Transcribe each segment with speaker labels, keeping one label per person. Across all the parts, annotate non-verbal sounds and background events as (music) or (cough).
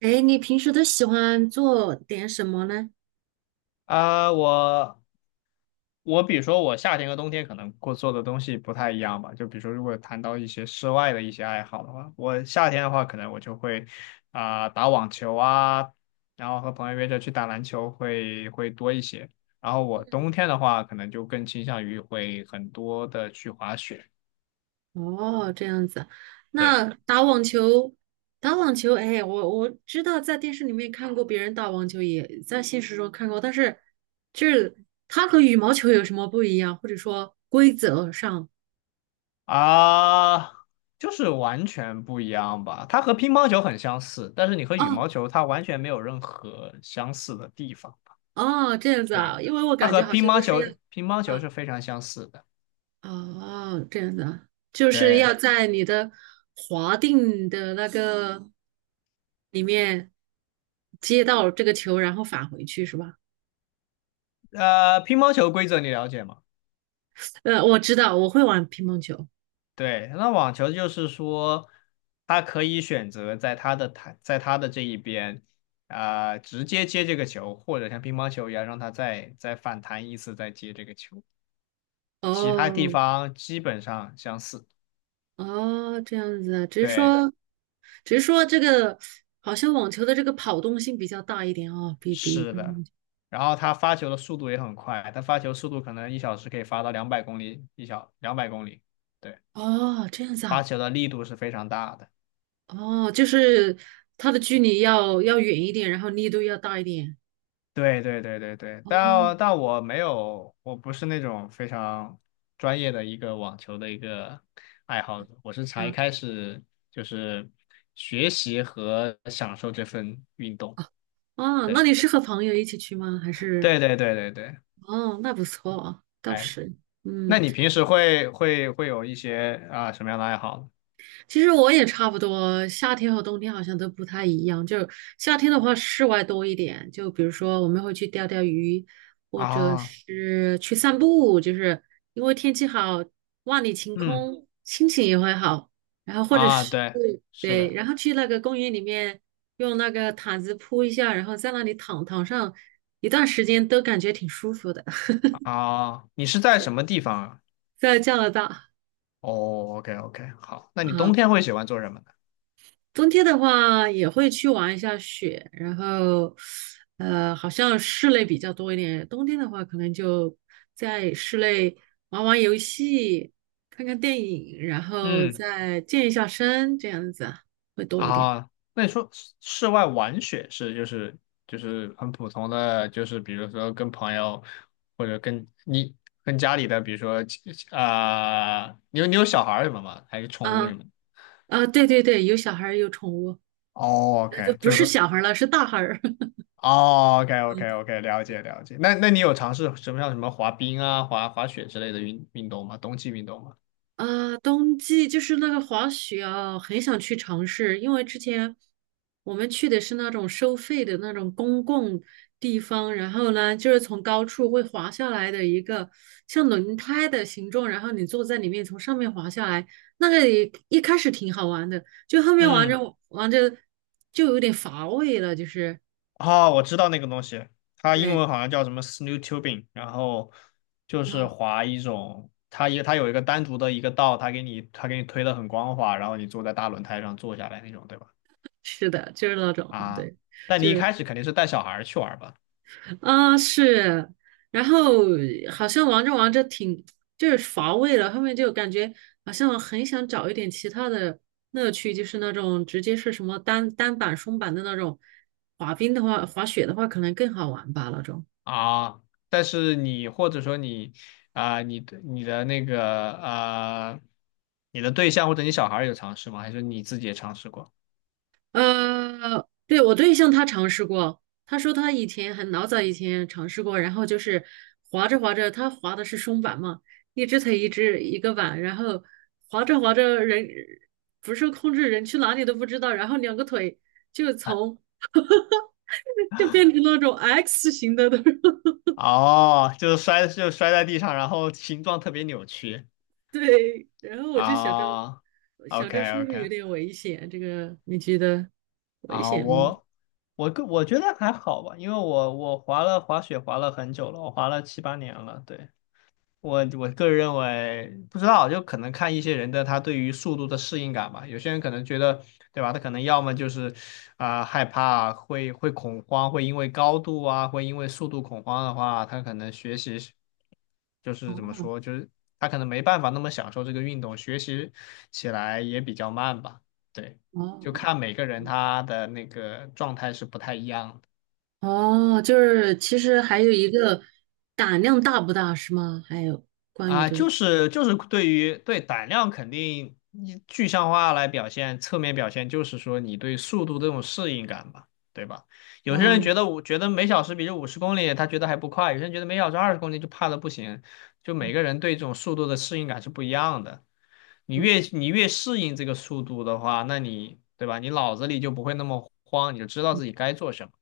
Speaker 1: 哎，你平时都喜欢做点什么呢？
Speaker 2: 啊、我我比如说我夏天和冬天可能过做的东西不太一样吧，就比如说如果谈到一些室外的一些爱好的话，我夏天的话可能我就会打网球啊，然后和朋友约着去打篮球会多一些。然后我
Speaker 1: 嗯。
Speaker 2: 冬天的话可能就更倾向于会很多的去滑雪。
Speaker 1: 哦，这样子。
Speaker 2: 对。
Speaker 1: 那打网球，打网球，哎，我知道在电视里面看过别人打网球，也在现实中看过，但是就是它和羽毛球有什么不一样，或者说规则上？
Speaker 2: 啊、就是完全不一样吧。它和乒乓球很相似，但是你和羽
Speaker 1: 哦。
Speaker 2: 毛球它完全没有任何相似的地方。
Speaker 1: 哦，这样子
Speaker 2: 对，
Speaker 1: 啊，因为我
Speaker 2: 它
Speaker 1: 感
Speaker 2: 和
Speaker 1: 觉好
Speaker 2: 乒
Speaker 1: 像都
Speaker 2: 乓
Speaker 1: 是要，
Speaker 2: 球乒乓球
Speaker 1: 啊。
Speaker 2: 是非常相似的。
Speaker 1: 哦，这样子啊，就是
Speaker 2: 对。
Speaker 1: 要在你的划定的那个里面接到这个球，然后返回去是吧？
Speaker 2: 乒乓球规则你了解吗？
Speaker 1: 我知道，我会玩乒乓球。
Speaker 2: 对。那网球就是说，他可以选择在他的台，在他的这一边，直接接这个球，或者像乒乓球一样，让他再反弹一次，再接这个球。其他地
Speaker 1: 哦。
Speaker 2: 方基本上相似。
Speaker 1: 哦，这样子啊，只是
Speaker 2: 对。
Speaker 1: 说，只是说这个好像网球的这个跑动性比较大一点哦，比比
Speaker 2: 是
Speaker 1: 乒
Speaker 2: 的。
Speaker 1: 乓球。
Speaker 2: 然后他发球的速度也很快，他发球速度可能1小时可以发到两百公里两百公里。对。
Speaker 1: 哦，这样子
Speaker 2: 发
Speaker 1: 啊。
Speaker 2: 球的力度是非常大的。
Speaker 1: 哦，就是它的距离要要远一点，然后力度要大一点。
Speaker 2: 对对对对对。
Speaker 1: 哦。
Speaker 2: 但我没有，我不是那种非常专业的一个网球的一个爱好者，我是才
Speaker 1: 嗯。
Speaker 2: 开始就是学习和享受这份运动。
Speaker 1: 啊，那
Speaker 2: 对
Speaker 1: 你是和朋友一起去吗？还是
Speaker 2: 对对对对对。
Speaker 1: 哦，那不错，啊，倒
Speaker 2: 哎，
Speaker 1: 是。
Speaker 2: 那
Speaker 1: 嗯。
Speaker 2: 你平时会有一些啊什么样的爱好呢？
Speaker 1: 其实我也差不多，夏天和冬天好像都不太一样。就是夏天的话，室外多一点，就比如说我们会去钓钓鱼，或者
Speaker 2: 啊。
Speaker 1: 是去散步，就是因为天气好，万里晴
Speaker 2: 嗯。
Speaker 1: 空，心情也会好。然后或者
Speaker 2: 啊。
Speaker 1: 是
Speaker 2: 对。是
Speaker 1: 对，
Speaker 2: 的。
Speaker 1: 然后去那个公园里面，用那个毯子铺一下，然后在那里躺躺上一段时间，都感觉挺舒服的。
Speaker 2: 啊，你是在什么地方啊？
Speaker 1: 在加拿大。
Speaker 2: 哦，OK OK，好，那你
Speaker 1: 啊，
Speaker 2: 冬天会喜欢做什么呢？
Speaker 1: 冬天的话也会去玩一下雪，然后，好像室内比较多一点。冬天的话，可能就在室内玩玩游戏，看看电影，然后
Speaker 2: 嗯。
Speaker 1: 再健一下身，这样子会多一点。
Speaker 2: 啊，那你说室外玩雪是就是很普通的，就是比如说跟朋友或者跟家里的，比如说你有小孩儿什么吗？还是宠物什
Speaker 1: 啊。
Speaker 2: 么的？
Speaker 1: 啊，对对对，有小孩儿有宠物。
Speaker 2: 哦
Speaker 1: 就
Speaker 2: ，OK，
Speaker 1: 不
Speaker 2: 就
Speaker 1: 是
Speaker 2: 是。
Speaker 1: 小孩儿了，是大孩儿。
Speaker 2: 哦，OK，OK，OK，了解了解。那你有尝试什么像什么滑冰啊、滑雪之类的运动吗？冬季运动吗？
Speaker 1: 啊，冬季就是那个滑雪啊，很想去尝试，因为之前我们去的是那种收费的那种公共地方，然后呢，就是从高处会滑下来的一个像轮胎的形状，然后你坐在里面从上面滑下来，那个也一开始挺好玩的，就后面玩着
Speaker 2: 嗯。
Speaker 1: 玩着就有点乏味了，就是
Speaker 2: 哦，我知道那个东西，它英
Speaker 1: 对
Speaker 2: 文好像叫什么 snow tubing,然后就是
Speaker 1: 啊，
Speaker 2: 滑一种，它有一个单独的一个道，它给你推的很光滑，然后你坐在大轮胎上坐下来那种，对吧？
Speaker 1: 是的，就是那种
Speaker 2: 啊，
Speaker 1: 对。
Speaker 2: 但
Speaker 1: 就
Speaker 2: 你一
Speaker 1: 是。
Speaker 2: 开始肯定是带小孩儿去玩儿吧？
Speaker 1: 啊，是，然后好像玩着玩着挺就是乏味了，后面就感觉好像很想找一点其他的乐趣，就是那种直接是什么单板、双板的那种，滑冰的话，滑雪的话可能更好玩吧那种。
Speaker 2: 啊，但是你或者说你你的那个你的对象或者你小孩儿有尝试吗？还是你自己也尝试过？
Speaker 1: 对，我对象他尝试过，他说他以前很老早以前尝试过，然后就是滑着滑着，他滑的是双板嘛，一只腿一只一个板，然后滑着滑着人不受控制，人去哪里都不知道，然后两个腿就从 (laughs) 就变成那种 X 型的那种 (laughs)
Speaker 2: 哦，就是摔在地上，然后形状特别扭曲。
Speaker 1: 对，然后我就想着
Speaker 2: 啊
Speaker 1: 想
Speaker 2: ，OK
Speaker 1: 着是不是有
Speaker 2: OK。
Speaker 1: 点危险，这个你觉得危
Speaker 2: 啊，
Speaker 1: 险吗？
Speaker 2: 我觉得还好吧，因为我滑雪滑了很久了，我滑了七八年了，对。我个人认为，不知道，就可能看一些人的他对于速度的适应感吧。有些人可能觉得，对吧？他可能要么就是害怕，会恐慌，会因为高度啊，会因为速度恐慌的话，他可能学习是就是怎么
Speaker 1: 哦。
Speaker 2: 说，就是他可能没办法那么享受这个运动，学习起来也比较慢吧。对，
Speaker 1: 哦。
Speaker 2: 就看每个人他的那个状态是不太一样的。
Speaker 1: 哦，就是其实还有一个胆量大不大是吗？还有关于
Speaker 2: 啊，
Speaker 1: 这个，
Speaker 2: 就是对于胆量肯定你具象化来表现，侧面表现就是说你对速度这种适应感吧，对吧？有些人
Speaker 1: 哦。
Speaker 2: 觉得我觉得每小时比这50公里他觉得还不快，有些人觉得每小时20公里就怕的不行，就
Speaker 1: 嗯。
Speaker 2: 每个人对这种速度的适应感是不一样的。你
Speaker 1: 嗯。
Speaker 2: 越你越适应这个速度的话，那你对吧？你脑子里就不会那么慌，你就知道自己该做什么。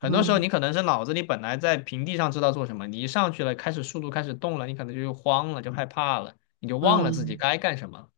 Speaker 2: 很多时候
Speaker 1: 嗯。
Speaker 2: 你可能是脑子里本来在平地上知道做什么，你一上去了，开始速度开始动了，你可能就慌了，就害怕了，你就忘了自
Speaker 1: 嗯。
Speaker 2: 己该干什么了。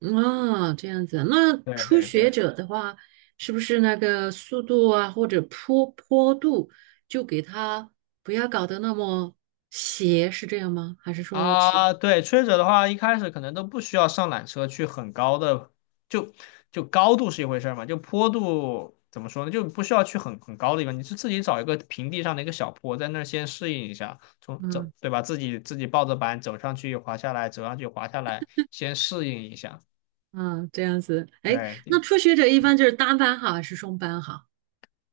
Speaker 1: 嗯。哦，这样子。那
Speaker 2: 对
Speaker 1: 初
Speaker 2: 对
Speaker 1: 学
Speaker 2: 对。
Speaker 1: 者的话，是不是那个速度啊，或者坡坡度，就给他不要搞得那么斜，是这样吗？还是说其，
Speaker 2: 啊，对，吹者的话，一开始可能都不需要上缆车去很高的，就就高度是一回事儿嘛，就坡度怎么说呢，就不需要去很高的地方，你是自己找一个平地上的一个小坡，在那儿先适应一下，从走，
Speaker 1: 嗯。
Speaker 2: 对吧？自己抱着板走上去，滑下来，走上去，滑下来，先适应一下。
Speaker 1: 嗯。这样子？哎，那
Speaker 2: 对。
Speaker 1: 初学者一般就是单班好还是双班好？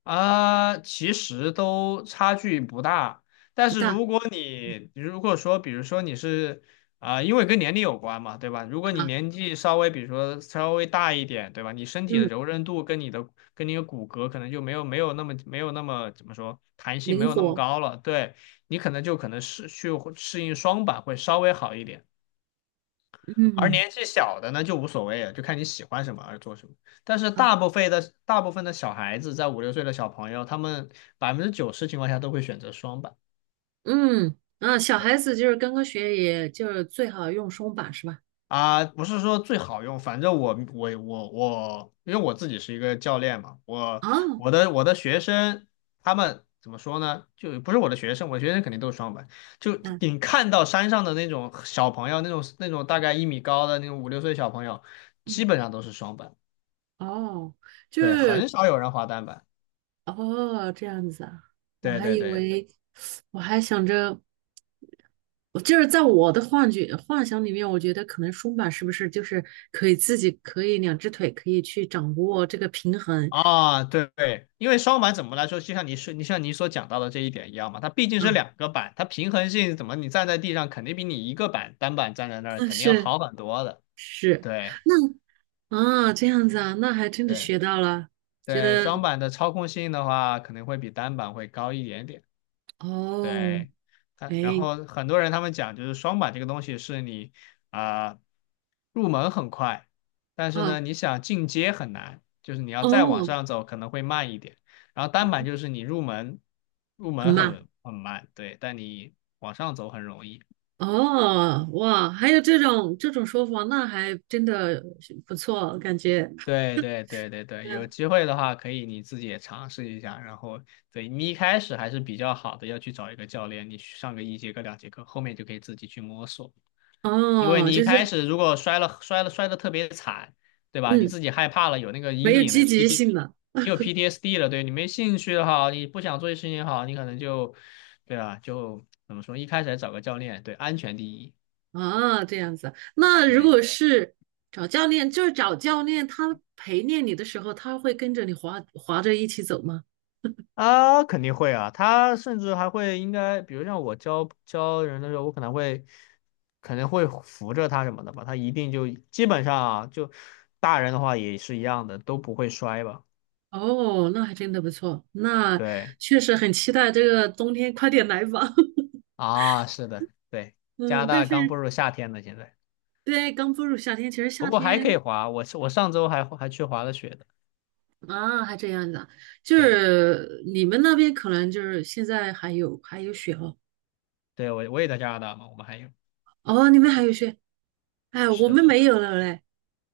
Speaker 2: 啊，其实都差距不大，但
Speaker 1: 不
Speaker 2: 是
Speaker 1: 大。
Speaker 2: 如果说，比如说因为跟年龄有关嘛，对吧？如果你
Speaker 1: 啊。
Speaker 2: 年纪稍微，比如说稍微大一点，对吧？你身体的
Speaker 1: 嗯。
Speaker 2: 柔韧度跟你的骨骼可能就没有那么怎么说弹性没
Speaker 1: 灵
Speaker 2: 有那么
Speaker 1: 活。
Speaker 2: 高了，对。你可能适应双板会稍微好一点。而
Speaker 1: 嗯。
Speaker 2: 年纪小的呢就无所谓了，就看你喜欢什么而做什么。但是
Speaker 1: 啊。
Speaker 2: 大部分的小孩子，在五六岁的小朋友，他们90%情况下都会选择双板。
Speaker 1: 嗯，啊，小
Speaker 2: 对。
Speaker 1: 孩子就是刚刚学，也就是最好用松绑是吧？
Speaker 2: 啊，不是说最好用，反正我，因为我自己是一个教练嘛，我
Speaker 1: 哦。
Speaker 2: 我的我的学生他们怎么说呢？就不是我的学生，我的学生肯定都是双板。就
Speaker 1: 嗯。
Speaker 2: 你看到山上的那种小朋友，那种大概1米高的那种五六岁小朋友，
Speaker 1: 嗯。
Speaker 2: 基本上都是双板。
Speaker 1: 哦，就
Speaker 2: 对，很
Speaker 1: 是
Speaker 2: 少有人滑单板。
Speaker 1: 哦这样子啊，我
Speaker 2: 对
Speaker 1: 还
Speaker 2: 对
Speaker 1: 以
Speaker 2: 对。
Speaker 1: 为，我还想着，我就是在我的幻觉幻想里面，我觉得可能松绑是不是就是可以自己可以两只腿可以去掌握这个平衡
Speaker 2: 啊，对对。因为双板怎么来说，就像你像你所讲到的这一点一样嘛，它毕竟
Speaker 1: 啊？
Speaker 2: 是两个板，它平衡性怎么你站在地上肯定比你一个板单板站在那儿
Speaker 1: 啊
Speaker 2: 肯定要
Speaker 1: 是
Speaker 2: 好很多的。
Speaker 1: 是，
Speaker 2: 对
Speaker 1: 那啊这样子啊，那还真的
Speaker 2: 对
Speaker 1: 学到了，觉
Speaker 2: 对。双
Speaker 1: 得
Speaker 2: 板的操控性的话，可能会比单板会高一点点。
Speaker 1: 哦。
Speaker 2: 对，他，然
Speaker 1: 哎。
Speaker 2: 后很多人他们讲，就是双板这个东西是你啊、入门很快，但是呢，
Speaker 1: 啊。
Speaker 2: 你想进阶很难，就是你要再往
Speaker 1: 哦。
Speaker 2: 上走可能会慢一点。然后单板就是你入门入
Speaker 1: 很
Speaker 2: 门
Speaker 1: 慢
Speaker 2: 很慢，对，但你往上走很容易。
Speaker 1: 哦，哇，还有这种这种说法，那还真的是不错，感觉。
Speaker 2: 对对对对对。有
Speaker 1: 嗯。
Speaker 2: 机会的话可以你自己也尝试一下，然后对你一开始还是比较好的，要去找一个教练，你去上个一节课两节课，后面就可以自己去摸索。因为
Speaker 1: 哦，
Speaker 2: 你一
Speaker 1: 就
Speaker 2: 开
Speaker 1: 是
Speaker 2: 始如果摔了摔的特别惨，对吧？你
Speaker 1: 嗯，
Speaker 2: 自己害怕了，有那个
Speaker 1: 没
Speaker 2: 阴
Speaker 1: 有
Speaker 2: 影了，
Speaker 1: 积
Speaker 2: 有
Speaker 1: 极
Speaker 2: PT,
Speaker 1: 性了
Speaker 2: 你有 PTSD 了，对，你没兴趣的好，你不想做这事情也好，你可能就，对吧？就怎么说，一开始还找个教练，对，安全第一，
Speaker 1: 啊，这样子。那如
Speaker 2: 对。
Speaker 1: 果是找教练，就是找教练，他陪练你的时候，他会跟着你滑滑着一起走吗？
Speaker 2: 啊，肯定会啊，他甚至还会应该，比如像我教人的时候，我可能会扶着他什么的吧，他一定就基本上啊，就大人的话也是一样的，都不会摔吧，
Speaker 1: 哦，那还真的不错，那
Speaker 2: 对。
Speaker 1: 确实很期待这个冬天快点来吧。(laughs)
Speaker 2: 啊，是的，对，加拿
Speaker 1: 嗯，但
Speaker 2: 大刚步
Speaker 1: 是
Speaker 2: 入夏天呢，现在，
Speaker 1: 对，刚步入夏天，其实
Speaker 2: 不
Speaker 1: 夏
Speaker 2: 过还可以
Speaker 1: 天
Speaker 2: 滑，我上周还去滑了雪的，
Speaker 1: 啊，还这样子啊，就
Speaker 2: 对。
Speaker 1: 是你们那边可能就是现在还有还有雪哦。
Speaker 2: 对，我也在加拿大嘛，我们还有，
Speaker 1: 哦，你们还有雪。哎，我
Speaker 2: 是
Speaker 1: 们
Speaker 2: 的。
Speaker 1: 没有了嘞。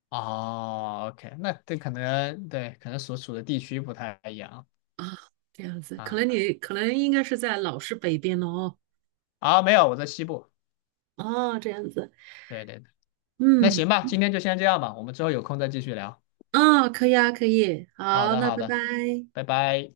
Speaker 2: 哦，OK,那这可能对，可能所处的地区不太一样。
Speaker 1: 啊，这样子，可
Speaker 2: 啊，
Speaker 1: 能你可能应该是在老师北边了哦。
Speaker 2: 啊，没有，我在西部。
Speaker 1: 哦，这样子。
Speaker 2: 对对对。那
Speaker 1: 嗯。
Speaker 2: 行吧，今天就先这样吧，我们之后有空再继续聊，
Speaker 1: 啊，可以啊，可以，
Speaker 2: 好
Speaker 1: 好，
Speaker 2: 的
Speaker 1: 那
Speaker 2: 好
Speaker 1: 拜
Speaker 2: 的，
Speaker 1: 拜。
Speaker 2: 拜拜。